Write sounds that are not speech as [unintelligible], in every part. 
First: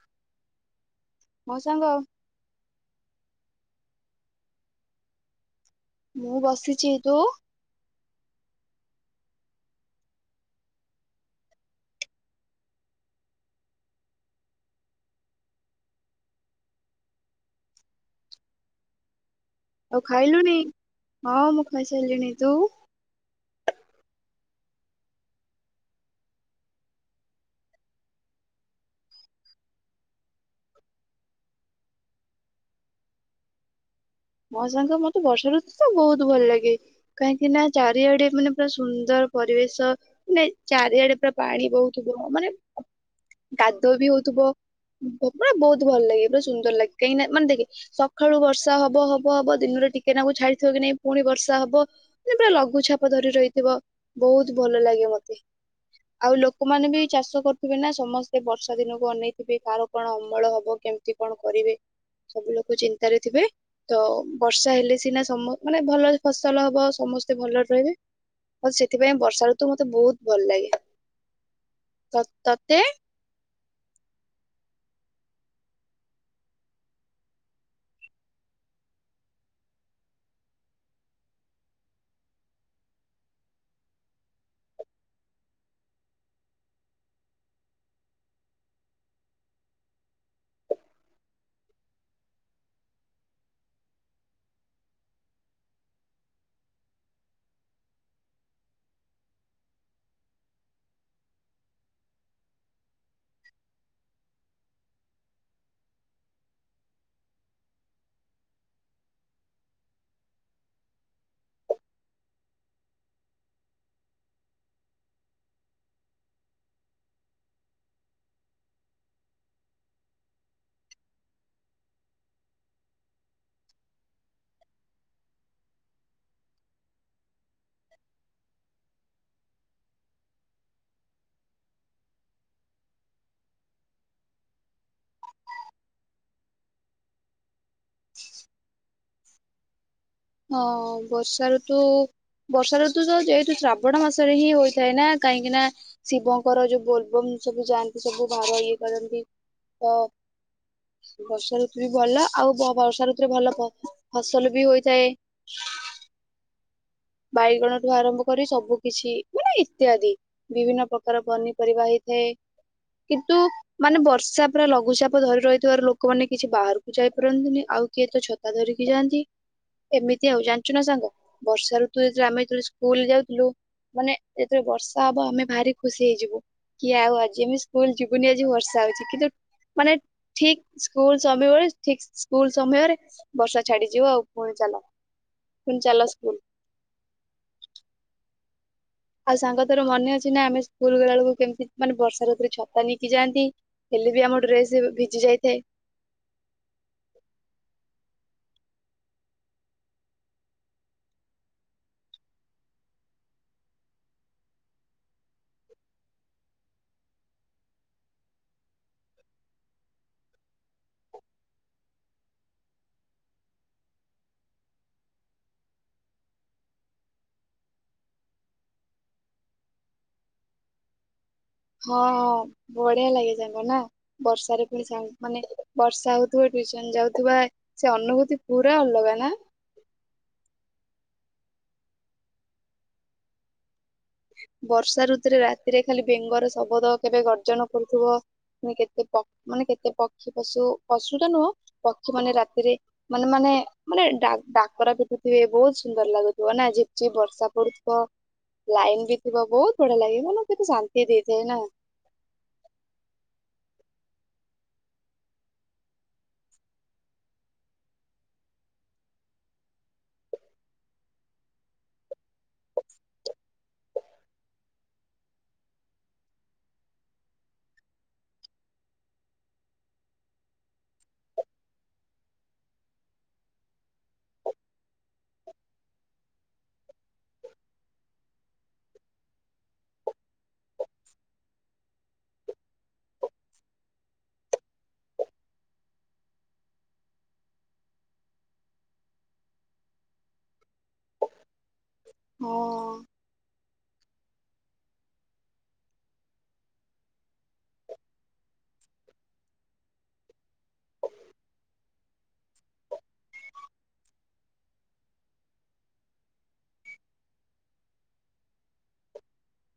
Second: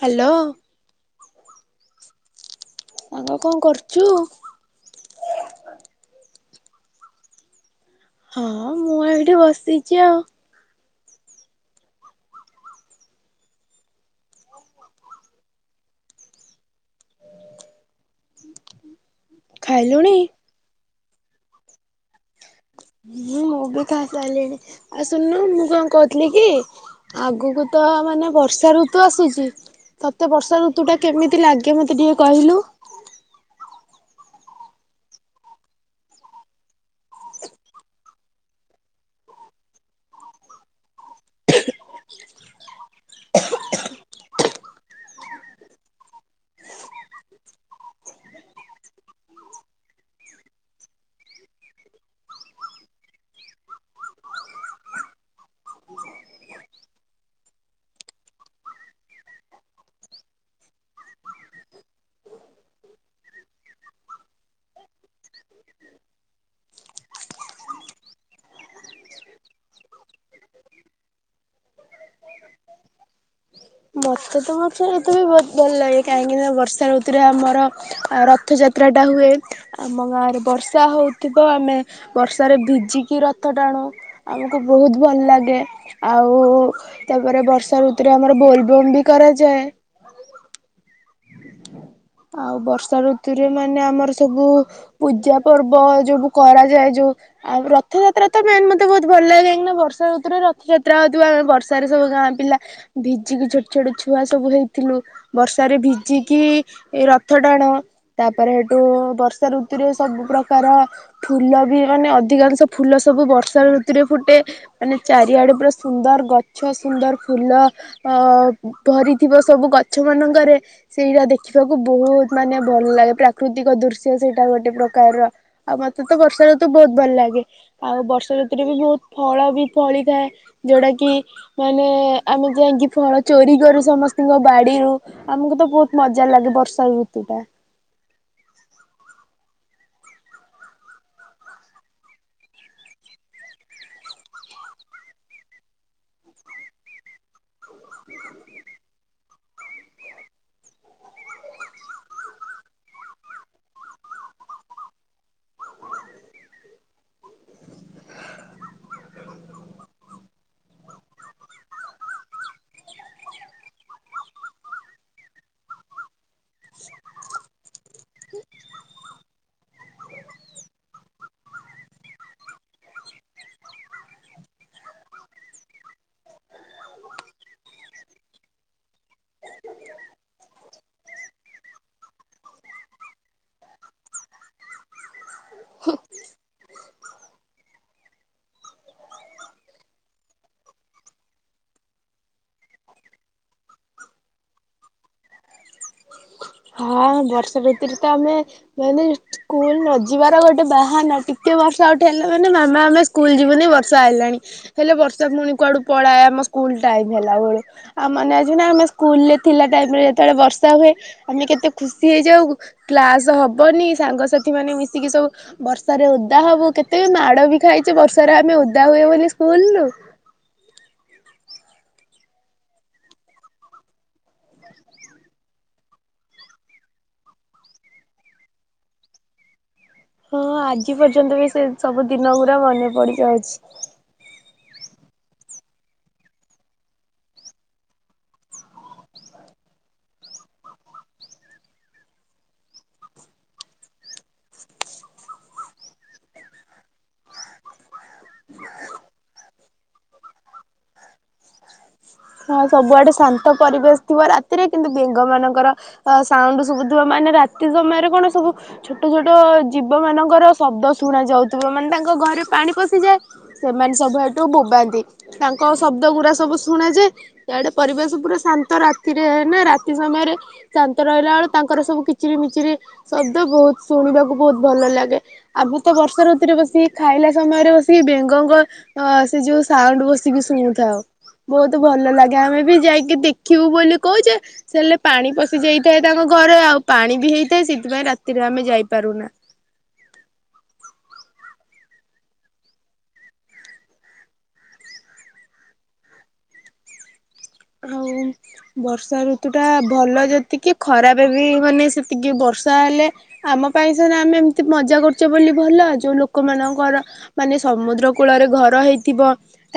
Hello. ମୋ ସାଙ୍ଗ ସାଙ୍ଗ କଣ କରୁଚୁ? ମୁଁ ବସିଚି ତୁ ହଁ ମୁଁ ଏଉ ଏଠି ବସିଛି ଆଉ ଆଉ ଖାଇଲୁଣି। ହଁ ମୁଁ ଖାଇସାରିଲିଣି ତୁ ହୁଁ ମୁଁ ବି ଖାଇସାରିଲିଣି ଆଉ ଶୁନନୁ ମୁଁ କଣ କହୁଥିଲି କି ଆଗକୁ ତ ମାନେ ବର୍ଷା ଋତୁ ଆସୁଛି ତତେ ବର୍ଷା ଋତୁ ଟା କେମିତି ଲାଗେ ମତେ ଟିକେ କହିଲୁ। ମୋ ସାଙ୍ଗ ମତେ ବର୍ଷା ଋତୁ ତ ବହୁତ ଭଲ ଲାଗେ। କାହିଁକି ନା ଚାରିଆଡେ ମାନେ ପୁରା ସୁନ୍ଦର ପରିବେଶ ମାନେ ଚାରିଆଡେ ପୁରା ପାଣି ବହୁଥିବ। ମାନେ କାଦୁଅ ବି ହଉଥିବ ତୋ ପୁରା ବହୁତ ଭଲ ଲାଗେ ପା ସୁନ୍ଦର ଲାଗେ କାହିଁକି ନା ମାନେ ଦେଖେ ସକାଳୁ ବର୍ଷା ହବ ହବ ହବ ହବା ଦିନରେ ଟିକେନାଗୁରୁ ଛାଡିଥିବ କି ନାଇଁ ପୁଣି ବର୍ଷା ହବ ସେ ପୁରା ଲଘୁଚଛାପ ଧରି ରହିଥିବ। ବହୁତ ଭଲ ଲାଗେ ମତେ ଆଉ ଲୋକମାନେ ବି ଚାଷ କରୁଥିବେ ନା ସମସ୍ତେ ବର୍ଷା ଦିନକୁ ଅନେଇଥିବେ। କାହାର କଣ ଅମଳ ହବ କେମିତି କଣ କରିବେ ସବୁ ଲୋକ ଚିନ୍ତାରେ ଥିବେ ତ ବର୍ଷା ହେଲେ ସିନା ସମୁ ମାନେ ଭଲ ଫସଲ ହବ ସମସ୍ତେ ଭଲରେ ରହିବେ। ଆଉ ସେଥିପାଇଁ ବର୍ଷା ଋତୁ ମତେ ବହୁତ ଭଲ ଲାଗେ ତ ତତେ [unintelligible] ବହୁତ ଭଲ ଲାଗେ କାହିଁକିନା ବର୍ଷା ଋତୁରେ ଆମର ରଥଯାତ୍ରାଟା ହୁଏ। ଆମ ବର୍ଷା ହେଉଥିବ ଆମେ ବର୍ଷାରେ ଭିଜିକି ରଥ ଟାଣୁ ଆମକୁ ବହୁତ ଭଲ ଲାଗେ ଆଉ ତାପରେ ବର୍ଷା ଋତୁରେ ଆମର ବୋଲବମ୍ ବି କରାଯାଏ। ଆଉ ବର୍ଷା ଋତୁରେ ମାନେ ଆମର ସବୁ ପୂଜା ପର୍ବ ଯୋବୁ କରାଯାଏ। ଯୋଉ ଆଉ ରଥଯାତ୍ରା ମେନ୍ ମତେ ବହୁତ ଭଲ ଲାଗେ କାଁକିନା ବର୍ଷା ଋତୁରେ ରଥଯାତ୍ରା ହଉଥିବ ଆମେ ବର୍ଷାରେ ସବୁ ଗାଁ ପିଲା ଭିଜିକି ଛୋଟ ଛୋଟ ଛୁଆ ସବୁ ହେଇଥିଲୁ ବର୍ଷାରେ ଭିଜିକି ଏ ରଥ ଟାଣୁ ତାପରେ ହେଠୁ ବର୍ଷା ଋତୁରେ ସବୁ ପ୍ରକାର ଫୁଲ ବି ମାନେ ଅଧିକାଂଶ ଫୁଲ ସବୁ ବର୍ଷା ଋତୁରେ ଫୁଟେ ମାନେ ଚାରିଆଡେ ପୁରା ସୁନ୍ଦର ଗଛ ସୁନ୍ଦର ଫୁଲ ଅ ଭରିଥିବ ସବୁ ଗଛ ମାନଙ୍କରେ ସେଇଟା ଦେଖି ଦେିବାକୁ ବହୁତ ମାନେ ଭଲ ଲାଗେ ପ୍ରାକୃତିକ ଦୃଶ୍ୟ ସେଇଟା ଗୋଟେ ପ୍ରକାରର ଆଉ ମତେ ତ ବର୍ଷା ଋତୁ ବହୁତ ଭଲ ଲାଗେ ଆଉ ବର୍ଷା ଋତୁରେ ବି ବହୁତ ଫଳ ବି ଫଳିଥାଏ। ଯୋଉଟା କି ମାନେ ଆମେ ଯାଇଙ୍କି ଫଳ ଚୋରି କରୁ ସମସ୍ତଙ୍କ ବାଡିରୁ। ଆମକୁ ତ ବହୁତ ମଜ ଯାହା ଲାଗେ ବର୍ଷାର ଋତୁ ଟା ହଁ ବର୍ଷା ଋତୁ ବର୍ଷା ଋତୁ ତ ଯେହେତୁ ଶ୍ରାବଣ ମାସରେ ହିଁ ହୋଇଥାଏ। ନା କାହିଁକି ନା ଶିବଙ୍କର ଯୋଉ ବୋଲବମ୍ ସବୁ ଯାଆନ୍ତି। ସବୁ ଭାବ ଇଏ କରନ୍ତି। ତ ବର୍ଷା ଋତୁ ବି ଭଲ ଆଉ ବର୍ଷା ଋତୁରେ ଭଲ ଫସଲ ବି ହୋଇଥାଏ। ହଁ। ବାଇଗଣଠୁ ଆରମ୍ଭ କରି ସବୁ କିଛି ମାନେ ଇତ୍ୟାଦି ବିଭିନ୍ନ ପ୍ରକାର ପନିପରିବା ହେଇଥାଏ କିନ୍ତୁ ମାନେ ବର୍ଷା ପୁରା ଲଘୁଚାପ ଧରି ରହିଥିବାରୁ ଲୋକମାନେ କିଛି ବାହାରକୁ ଯାଇପାରନ୍ତିନି ଆଉ କିଏ ତ ଛତା ଧରିକି ଯାଆନ୍ତି ଏମିତି ଆଉ ଜାଣିଛୁ ନା ସାଙ୍ଗ ବର୍ଷାର ତ ଯେ ଆମେ ଯେତେବେଳେ ସ୍କୁଲ ଯାଉଥିଲୁ ମାନେ ଯେତେବେଳେ ବର୍ଷା ହବ ଆମେ ଭାରି ଖୁସି ହେଇଯିବୁ କି ଆଉ ଆଜି ଆମେ ସ୍କୁଲ ଯିବୁନି ଆଜି ବର୍ଷା ହଉଛି କିନ୍ତୁ ମାନେ ଠିକ ସ୍କୁଲ ସମୟ ବେଳେ ଠିକ ସ୍କୁଲ ସମୟରେ ବର୍ଷା ଛାଡିଯିବ ଆଉ ପୁଣି ଚାଲ। ଫୁଣି ଚାଲ ସ୍କୁଲ୍। ଆଉ ସାଙ୍ଗ ତୋର ମନେ ଅଛି ନା ଆମେ ସ୍କୁଲ ଗଲାବେେଳକୁ କେମିତି ମାନେ ବର୍ଷା ଋତୁରେ ଛତା ନେଇକି ଯାଆନ୍ତି ହେଲେ ବି ଆମ ଡ୍ରେସ ଭିଜି ଯାଇଥାଏ ହଁ ବର୍ଷା ଭିତରେ ତ ଆମେ ମାନେ ସ୍କୁଲ ନ ଯିବାର ଗୋଟେ ବାହାନା ଟିକେ ବର୍ଷା ଉଠେଇଲା ମାନେ ମାମା ଆମେ ସ୍କୁଲ ଯିବୁନି ବର୍ଷା ଆଇଲାଣି ହେଲେ ବର୍ଷା ପୁଣି କୁଆଡୁ ପଳାଏ ଆମ ସ୍କୁଲ ଟାଇମ ହେଲା ବେଳୁ ଆଉ ମନେ ଅଛି ନା ଆମେ ସ୍କୁଲରେ ଥିଲା ଟାଇମରେ ଯେତେବେଳେ ବର୍ଷା ହୁଏ ଆମେ କେତେ ଖୁସି ହେଇଯାଉ କ୍ଲାସ ହବନି ସାଙ୍ଗସାଥି ମାନେ ମିଶିକି ସବୁ ବର୍ଷାରେ ଓଦା ହବୁ କେତେ ମାଡ ବି ଖାଇଛେ ବର୍ଷାରେ ଆମେ ଓଦା ହୁଏ ବୋଲି ସ୍କୁଲରୁୁ। ହଁ ହଁ ବଢିଆ ଲାଗେ ସାଙ୍ଗ ନା ବର୍ଷାରେ ପୁଣି ମାନେ ବର୍ଷା ହଉଥିବ ଟିଉସନ ଯାଉଥିବା ସେ ଅନୁଭୂତି ପୁରା ଅଲଗା ନା। ହଁ ହଁ ଆଜି ପର୍ଯ୍ୟନ୍ତ ବି ସେ ସବୁ ଦିନ ଗୁରା ମନେ ପଡ଼ି ଯାଉଛି। ବର୍ଷା ଋତୁରେ ରାତିରେ ଖାଲି ବେଙ୍ଗର ଶବଦ କେବେ ଗର୍ଜନ କରୁଥିବ କେତେ ମାନେ କେତେ ପକ୍ଷୀ ପଶୁ ପଶୁଟା ନୁହଁ ପକ୍ଷୀ ମାନେ ରାତିରେ ମାନେ ମାନେ ମାନେ ଡାକ ଡାକରା ପିଟୁଥିବେ ବହୁତ ସୁନ୍ଦର ଲାଗୁଥିବ ନା ଝିପଝିପ୍ ବର୍ଷା ପଡୁଥିବ ଲାଇନ ବି ଥିବ ବହୁତ ବଢିଆ ଲାଗିବ ମାନେ କେତେ ଶାନ୍ତି ଦେଇଥାଏ ନା। ହଁ ସବୁଆଡେ ଶାନ୍ତ ପରିବେଶ ଥିବ ରାତିରେ କିନ୍ତୁ ବେଙ୍ଗ ମାନଙ୍କର ସାଉଣ୍ଡ ଶୁଭୁଥିବ ମାନେ ରାତି ସମୟରେ କଣ ସବୁ ଛୋଟ ଛୋଟ ଜୀବ ମାନଙ୍କର ଶବ୍ଦ ଶୁଣା ଯାଉଥିବ ମାନେ ତାଙ୍କ ଘରେ ପାଣି ପଶିଯାଏ ସେମାନେ ସବୁ ଏଠୁ ବୋବାନ୍ତି ତାଙ୍କ ଶବ୍ଦ ଗୁରା ସବୁ ଶୁଣାଯାଏ ତା ଆଡ଼େ ପରିବେଶ ପୁରା ଶାନ୍ତ ରାତିରେ ନା ରାତି ସମୟରେ ଶାନ୍ତ ରହିଲା ବେଳେ ତାଙ୍କର ସବୁ କିଚିରି ମିଚିରି ଶବ୍ଦ ବହୁତ ଶୁଣିବାକୁ ବହୁତ ଭଲ ଲାଗେ ଆମେ ତ ବର୍ଷା ଋତୁରେ ବସିକି ଖାଇଲା ସମୟରେ ବସିକି ବେଙ୍ଗଙ୍କ ଅ ସେ ଯୋଉ ସାଉଣ୍ଡ ବସିକି ଶୁଣୁଥାଉ ବହୁତ ତ ଭଲ ଲାଗେ ଆମେ ବି ଯାଇକି ଦେଖିବୁ ବୋଲି କହୁଛେ ସେ ହେଲେ ପାଣି ପଶି ଯାଇଥାଏ ତାଙ୍କ ଘରେ ଆଉ ପାଣି ବି ହେଇଥାଏ ସେଥିପାଇଁ ରାତିରେ ଆମେ ଯାଇପାରୁନା। ହଁ। ଆଉ ବର୍ଷା ଋତୁ ଟା ଭଲ ଯେତିକି ଖରାପ ବି ମାନେ ସେତିକି ବର୍ଷା ହେଲେ ଆମ ପାଇଁ ସିନା ଆମେ ଏମିତି ମଜା କରୁଛେ ବୋଲି ଭଲ ଯୋଉ ଲୋକମାନଙ୍କର ମାନେ ସମୁଦ୍ର କୂଳରେ ଘର ହେଇଥିବ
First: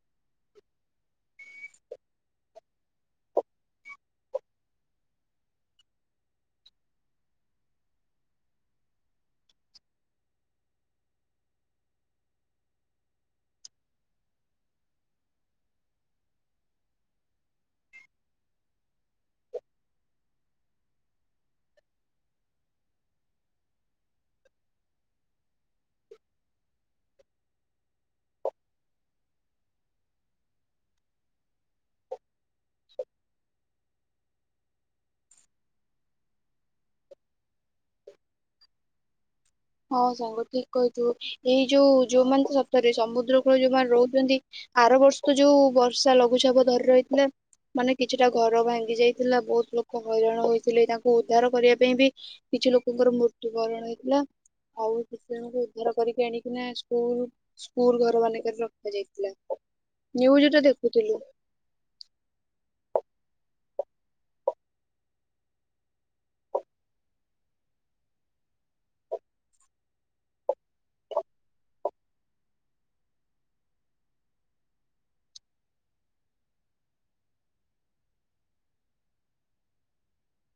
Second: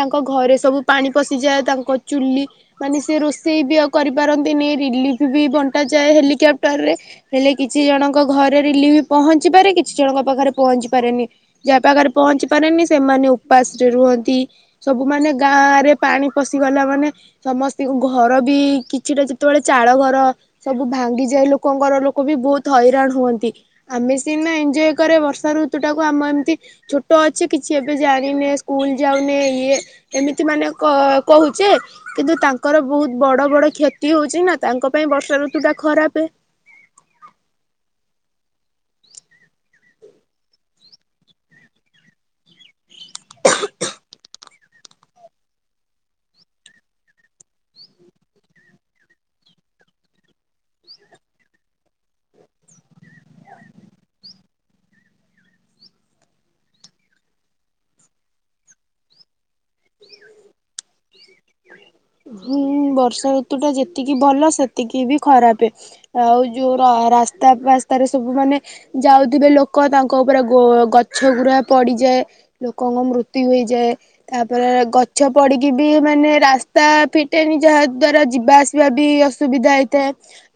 ତାଙ୍କ ଘରେ ସବୁ ପାଣି ପଶିଯାଏ ତାଙ୍କ ଚୁଲି ମାନେ ସେ ରୋଷେଇ ବି ଆଉ କରିପାରନ୍ତିନି ରିଲିଫ୍ ବି ବଣ୍ଟାଯାଏ ହେଲିକ୍ୟାପ୍ଟର ରେ ହେଲେ କିଛି ଜଣଙ୍କ ଘରେ ରିଲିଫ୍ ପହଞ୍ଚି ପାରେ କିଛି ଜଣଙ୍କ ପାଖରେ ପହଞ୍ଚି ପାରେନି ଯାହା ପାଖରେ ପହଞ୍ଚି ପାରେନି ସେମାନେ ଉପାସରେ ରୁହନ୍ତି ସବୁ ମାନେ ଗାଁ ରେ ପାଣି ପଶିଗଲା ମାନେ ସମସ୍ତଙ୍କ ଘର ବି କିଛିଟା ଯେତେବେଳେ ଚାଳ ଘର ସବୁ ଭାଙ୍ଗିଯାଏ ଲୋକଙ୍କର ଲୋକ ବି ବହୁତ ହଇରାଣ ହୁଅନ୍ତି ଆମେ ସିନା ଏଞ୍ଜୟ କରେ ବର୍ଷା ଋତୁ ଟାକୁ ଆମ ଏମିତି ଛୋଟ ଅଛେ କିଛି ଏବେ ଜାଣିନେ ସ୍କୁଲ ଯାଉନେ ଇଏ ଏମିତି ମାନେ କହୁଛେ କିନ୍ତୁ ତାଙ୍କ ତାଙ୍କର ବହୁତ ବଡ଼ ବଡ଼ କ୍ଷତି ହଉଛି ନା ତାଙ୍କ ପାଇଁ ବର୍ଷା ଋତୁ ଟା ଖରାପେ ହଁ ସାଙ୍ଗ ଠିକ କହିଥିଲୁ ଏଇ ଯୋଉ ଯୋଉମାନେ ଘର କରି ସମୁଦ୍ର କୂଳରେ ଯୋଉମାନେ ରହୁଛନ୍ତି ଆର ବର୍ଷ ତ ଯୋଉ ବର୍ଷା ଲଘୁଚାପ ଧରି ରହିଥିଲା ମାନେ କିଛିଟା ଘର ଭାଙ୍ଗି ଯାଇଥିଲା ବହୁତ ଲୋକ ହଇରାଣ ହୋଇଥିଲେ ତାଙ୍କୁ ଉଦ୍ଧାର କରିବା ପାଇଁ ବି କିଛି ଲୋକଙ୍କର ମୃତ୍ୟୁବରଣ ହୋଇଥିଲା ଆଉ ସେ ଜଣଙ୍କୁ ଉଦ୍ଧାର କରିକି ଆଣିକିନା ସ୍କୁଲ୍ ସ୍କୁଲ ଘର ମାନଙ୍କରେ ରଖାଯାଇଥିଲା ଯେଉଁ ବି ତ ଦେଖୁଥିଲୁ ହୁଁ ବର୍ଷା ଋତୁ ଟା ଯେତିକି ଭଲ ସେତିକି ବି ଖରାପ ଆଉ ଯୋଉ ରାସ୍ତା ପାସ୍ତାରେ ସବୁ ମାନେ ଯାଉଥିବେ ଲୋକ ତାଙ୍କ ଉପରେ ଗଛ ଗୁୁରା ପଡ଼ିଯାଏ ଲୋକଙ୍କ ମୃତ୍ୟୁ ହୋଇଯାଏ ତାପରେ ଗଛ ପଡିକି ବି ମାନେ ରାସ୍ତା ରାସ୍ତା ଫିଟେନି ଯାହା ଦ୍ଵାରା ଯିବା ଆସିବା ବି ଅସୁବିଧା ହେଇଥାଏ।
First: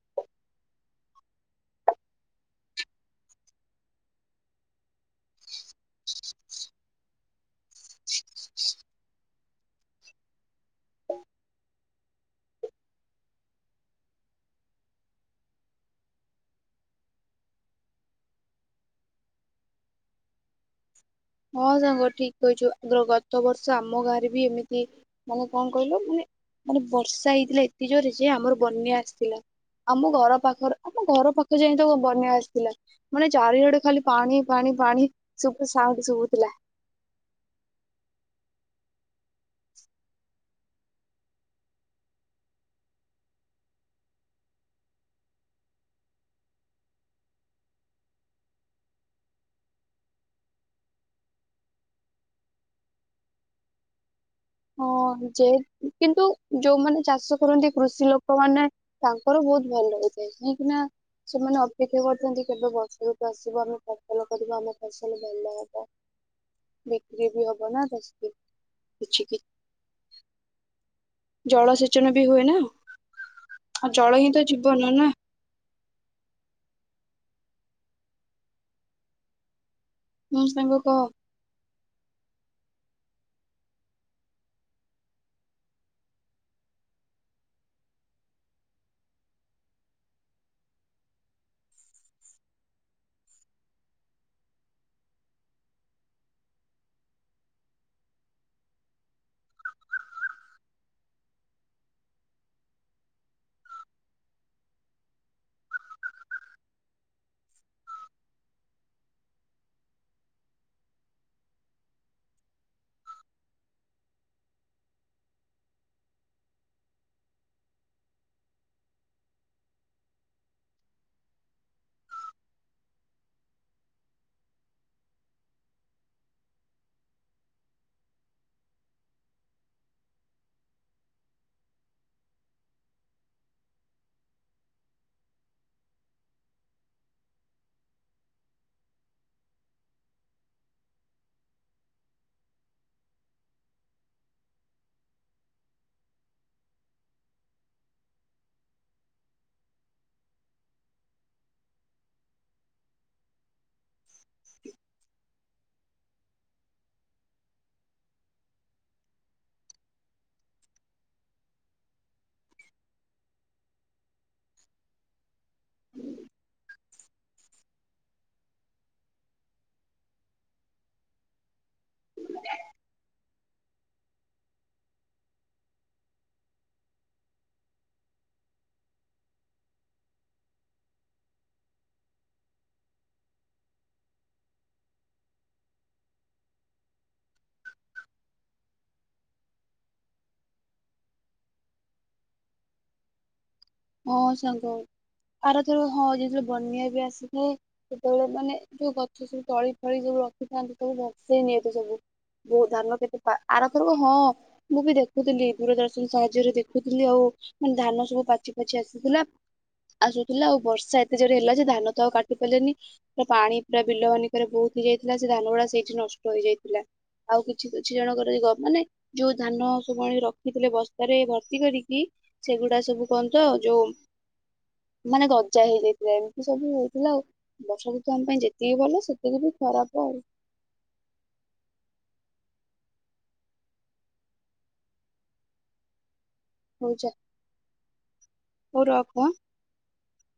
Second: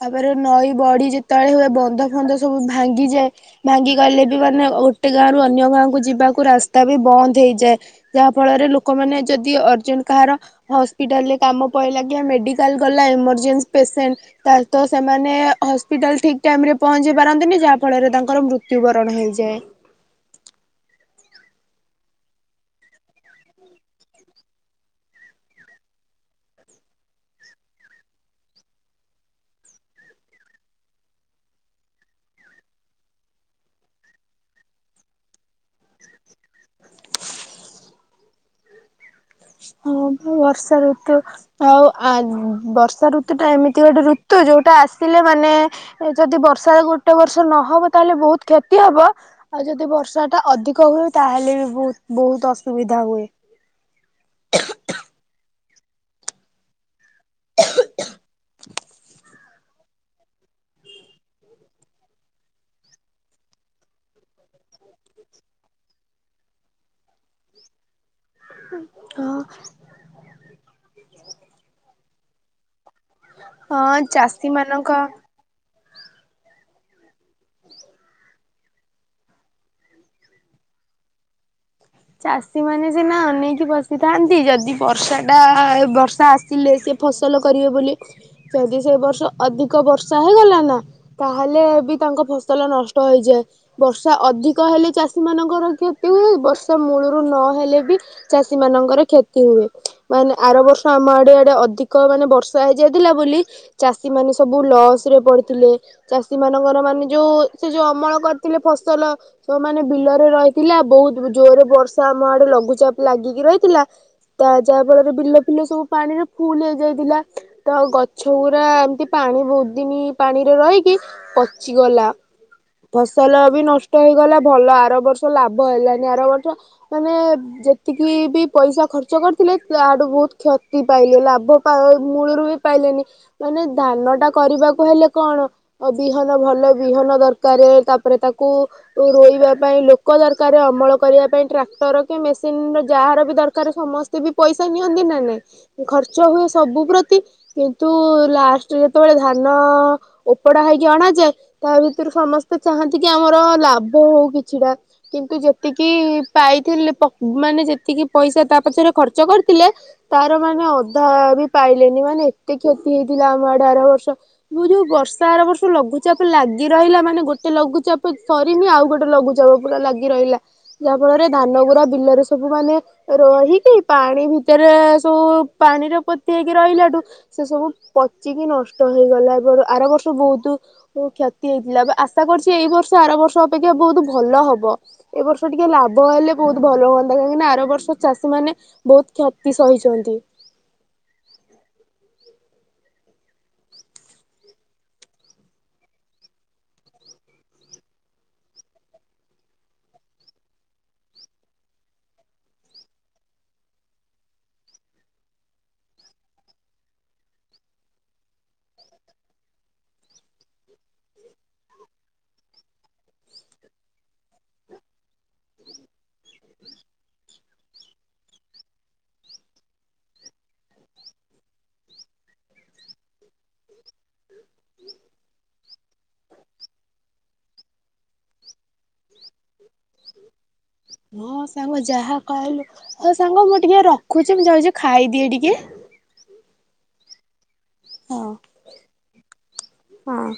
ତାପରେ ନଈ ବଢ଼ି ଯେତେବେଳେ ହୁଏ ବନ୍ଧ ଫନ୍ଧ ସବୁ ଭାଙ୍ଗିଯାଏ ଭାଙ୍ଗି ଗଲେ ବି ମାନେ ଗୋଟେ ଗାଁରୁ ଅନ୍ୟ ଗାଁ କ ଯିବାକୁ ରାସ୍ତା ବି ବନ୍ଦ ହେଇଯାଏ ଯାହା ଫଳରେ ଲୋକମାନେ ଯଦି ଅର୍ଜେଣ୍ଟ କାହାର ହସ୍ପିଟାଲ୍ ହିଟାଲ କାମ ପହିଲା କି ମେଡିକାଲ ଗଲା ଏମରଜେନ୍ସି ପେସେଣ୍ଟ ତାହାଲେ ତ ସେମାନେ ହସ୍ପିଟାଲ୍ ଠିକ୍ ଟାଇମ୍ ରେ ପହଞ୍ଚି ପରାନ୍ତିଁ ମେଡିକାଲ୍ ଗଲା ଏମର୍ଜେନ୍ସି ପେସେଣ୍ଟ ତାହେଲେ ତ ସେମାନେ ହସ୍ପିଟାଲ ଠିକ୍ ଟାଇମ୍ ରେ ପହଞ୍ଚି ପାରନ୍ତିନି ଯାହା ଫଳରେ ତାଙ୍କର ମୃତ୍ୟୁବରଣ ହେଇଯାଏ। ହଁ ସାଙ୍ଗ ଠିକ କହିଛୁ ଆଗର ଗତ ବର୍ଷ ଆମ ଗାଁରେ ବି ଏମିତି ମାନେ କଣ କହିଲୁ ମାନେ ମାନେ ବର୍ଷା ହେଇଥିଲା ଏତେ ଜୋରେ ଯେ ଆମର ବନ୍ୟା ଆସିଥିଲା ଆମ ଘର ପାଖରେ ଆମ ଘର ପାଖରେ ଯାଇ ତ ବନ୍ୟା ଆସିଥିଲା ମାନେ ଚାରିଆଡ଼େ ଖାଲି ପାଣି ପାଣି ପାଣି ସବୁ ଯୋଉ ଥିଲା। ହଁ ବର୍ଷା ଋତୁ ଆଉ ବର୍ଷା ଋତୁ ଆଉ ବର୍ଷା ଋତୁ ଟା ଏମିତି ଗୋଟେ ଋତୁ ଯୋଉଟା ଆସିଲେ ମାନେ ଯଦି ବର୍ଷା ଗୋଟେ ବର୍ଷ ନହବ ତାହେଲେ ବହୁତ କ୍ଷତି ହବ ଆଉ ଯଦି ବର୍ଷା ଟା ଅଧିକ ହୁଏ ତାହେଲେ ବି ବହୁତ ବହୁତ ଅସୁବିଧା ହୁଏ। ହଁ ଯେ କିନ୍ତୁ ଯୋଉମାନେ ଚାଷ କରନ୍ତି କୃଷି ଲୋକ ମାନେ ତାଙ୍କର ବହୁତ ଭଲ ହେଇଥାଏ କାହିଁକି ନା ସେମାନେ ଅପେକ୍ଷା କରୁଛନ୍ତି କେବେ ବର୍ଷା ଋତୁ ଆସିବ ଆମେ ଫସଲ କରିବ ଆମ ଫସଲ ଭଲ ହବ ବିକ୍ରି ବି ହବ ନା ତ ସେଥିପାଇଁ ହଁ। ଜଳସେଚନ ବି ହୁଏନା। ହଁ ଚାଷୀ ମାନଙ୍କ ନା [inaudible] ହୁଁ ସାଙ୍ଗ କହ। ଚାଷୀମାନେ ସିନା ଅନେଇକି ବସିଥାନ୍ତି ଯଦି ବର୍ଷା ଟା ବର୍ଷା ଆସିଲେ ସେ ଫସଲ କରିବେ ବୋଲି ଯଦି ସେ ବର୍ଷ ଅଧିକ ବର୍ଷା ହେଇଗଲା ନା ତାହେଲେ ବି ତାଙ୍କ ଫସଲ ନଷ୍ଟ ହେଇଯାଏ ବର୍ଷା ଅଧିକ ହେଲେ ଚାଷୀ ମାନଙ୍କର କ୍ଷତି ହୁଏ ବର୍ଷା। ତ ମୂଳରୁ ନହେଲେ ବି ଚାଷୀ ମାନଙ୍କର କ୍ଷତି ହୁଏ ମାନେ ଆର ବର୍ଷ ଆମ ଆଡେ ଆଡେ ଅଧିକ ମାନେ ବର୍ଷା ହେଇଯାଇଥିଲା ବୋଲି ଚାଷୀ ମାନେ ସବୁ ଲସ୍ ରେ ପଡିଥିଲେ ଚାଷୀ ମାନଙ୍କର ମାନେ ଯୋଉ ସେ ଯୋଉ ଅମଳ କରିଥିଲେ ଫସଲ ସବୁ ମାନେ ବିଲରେ ରହିଥିଲା ବହୁତ। ଜୋରରେ ବର୍ଷା ଆମ ଆଡେ ଲଘୁଚାପ ଲାଗିକି ରହିଥିଲା ତା ଯାହା ଫଳରେ ବିଲ ଫିଲ ସବୁ ପାଣିରେ ଫୁଲ ହେଇଯାଇଥିଲା ତ ଗଛ ଗୁରା ଏମିତି ପାଣି ବହୁତ ଦିନ ପାଣିରେ ରହିକି ପଚିଗଲା ଫସଲ ବି ନଷ୍ଟ ହେଇଗଲା ଭଲ ଆର ବର୍ଷ ଲାଭ ହେଲାନି। ଆରବର୍ଷ ମାନେ ଯେତିକି ବି ପଇସା ଖର୍ଚ୍ଚ କରିଥିଲେ ତାଠୁ ବହୁତ କ୍ଷତି ପାଇଲେ ଲାଭ ପା ମୂଳରୁ ବି ପାଇଲେନି ମାନେ ଧାନ ଟା କରିବାକୁ ହେଲେ କଣ ବିହନ ଭଲ ବିହନ ଦରକାର ତାପରେ ତାକୁ ରୋଇବା ପାଇଁ ଲୋକ ଦରକାର ଅମଳ କରିବା ପାଇଁ ଟ୍ରାକ୍ଟର କି ମେସିନ୍ ର ଯାହାର ବି ଦରକାର ସମସ୍ତେ ବି ପଇସା ନିଅନ୍ତି ନା ନାହିଁ ଖର୍ଚ୍ଚ ହୁଏ ସବୁ ପ୍ରତି କିନ୍ତୁ ଲାଷ୍ଟ ଯେତେବେଳେ ଧାନ ଅ ଓପଡ଼ା ହେକି ଅଣାଯାଏ ତା ଭିତରୁ ସମସ୍ତେ ଚାହାନ୍ତି କି ଆମର ଲାଭ ହଉ କିଛିଟା କିନ୍ତୁ ଯେ ଏତିକି ପାଇଥିଲେ ମାନେ ଯେତିକି ପଇସା ତା ପଛରେ ଖର୍ଚ୍ଚ କରିଥିଲେ ତାର ମାନେ ଅଧା ବି ପାଇଲେନି ମାନେ ଏତେ କ୍ଷତି ହେଇଥିଲା ଆମ ଆଡେ ଆର ବର୍ଷ ମୁଁ ଯୋଉ ବର୍ଷା ଆର ବର୍ଷ ଲଘୁଚାପ ଲାଗେ ରହିଲା ମାନେ ଗୋଟେ ଲଘୁଚାପ ସରିନି ଆଉ ଗୋଟେ ଲଘୁଚାପ ପୁରା ଲାଗି ରହିଲା। ଯାହା ଫଳରେ ଧାନ ଗୁଡା ବିଲରେ ସବୁ ମାନେ ଏ ରହିକି ପାଣି ଭିତରେ ସବୁ ପାଣିର ପୋତି ହେଇକି ରହିଲାଠୁ ସେ ସବୁ ପଚିକି ନଷ୍ଟ ହେଇଗଲା ଏ ଆର ବର୍ଷ ବହୁତ କ୍ଷତି ହେଇଥିଲା ଆଶା କରୁଛି ଏଇ ବର୍ଷ ଆର ବର୍ଷ ଅପେକ୍ଷା ବହୁତ ଭଲ ହବ। ଏ ବର୍ଷ ଟିକେ ଲାଭ ହେଲେ ବହୁତ ଭଲ ହୁଅନ୍ତା କାହିଁକି ନା ଆର ବର୍ଷ ଚାଷୀ ମାନେ ବହୁତ କ୍ଷତି ସହିଛନ୍ତି। ହଁ ସାଙ୍ଗ ଆରଥର ହଁ ଯେତେବେଳେ ବନ୍ୟା ବି ଆସିଥାଏ ସେତେବେଳେ ମାନେ ଯୋଉ ଗଛ ସବୁ ତଳି ଫଳି ସବୁ ରଖିଥାନ୍ତି ସବୁ ଭସେଇ ନେଇତେ ସବୁ ବ ଧାନ କେତେ ଆରଥର ହଁ ମୁଁ ବି ଦେଖୁଥିଲି ଦୂରଦର୍ଶନ ସାହାଯ୍ୟରେ ଦେଖୁଥିଲି ଆଉ ମାନେ ଧାନ ସବୁ ପାଚି ଆଛା ଆସୁଥିଲା ଆସୁଥିଲା ଆଉ ବର୍ଷା ଏତେ ଜୋରେ ହେଲା ଯେ ଧାନ ତ ଆଉ କାଟି ପାରିଲେନି ପୁରା ପାଣି ପୁରା ବିଲ ମାନଙ୍କରେ ବହୁତ ହେଇଯାଇଥିଲା ସେ ଧାନ ଗୁଡା ସେଇଠି ନଷ୍ଟ ରହିଯାଇଥିଲା। ଆଉ କିଛି କିଛି ଜଣଙ୍କର ମାନେ ଯୋଉ ଧାନ ସବୁଆଣି ରଖିଥିଲେ ବସ୍ତାରେ ଭର୍ତ୍ତି କରିକି ସେଗୁଡା ସବୁ କଣ ତ ଯୋଉ ମାନେ ଗଜା ହେଇଯାଇଥିଲା ଏମିତି ସବୁ ହେଇଥିଲା ଆଉ ବର୍ଷା ଋତ ଆମ ପାଇଁ ଯେତିକି ଭଲ ସେତିକି ବି ଖରାପ ଆଉ ହଁ ସାଙ୍ଗ ଯାହା କହିଲୁ ହଉ ସାଙ୍ଗ ମୁଁ ଟିକେ ରଖୁଛି ମୁଁ ଯାଉଛି ଖାଇଦିଏ ଟିକେ? ହଉ ଯା। ହଁ ହଉ ରଖ ଆଁ। ହଁ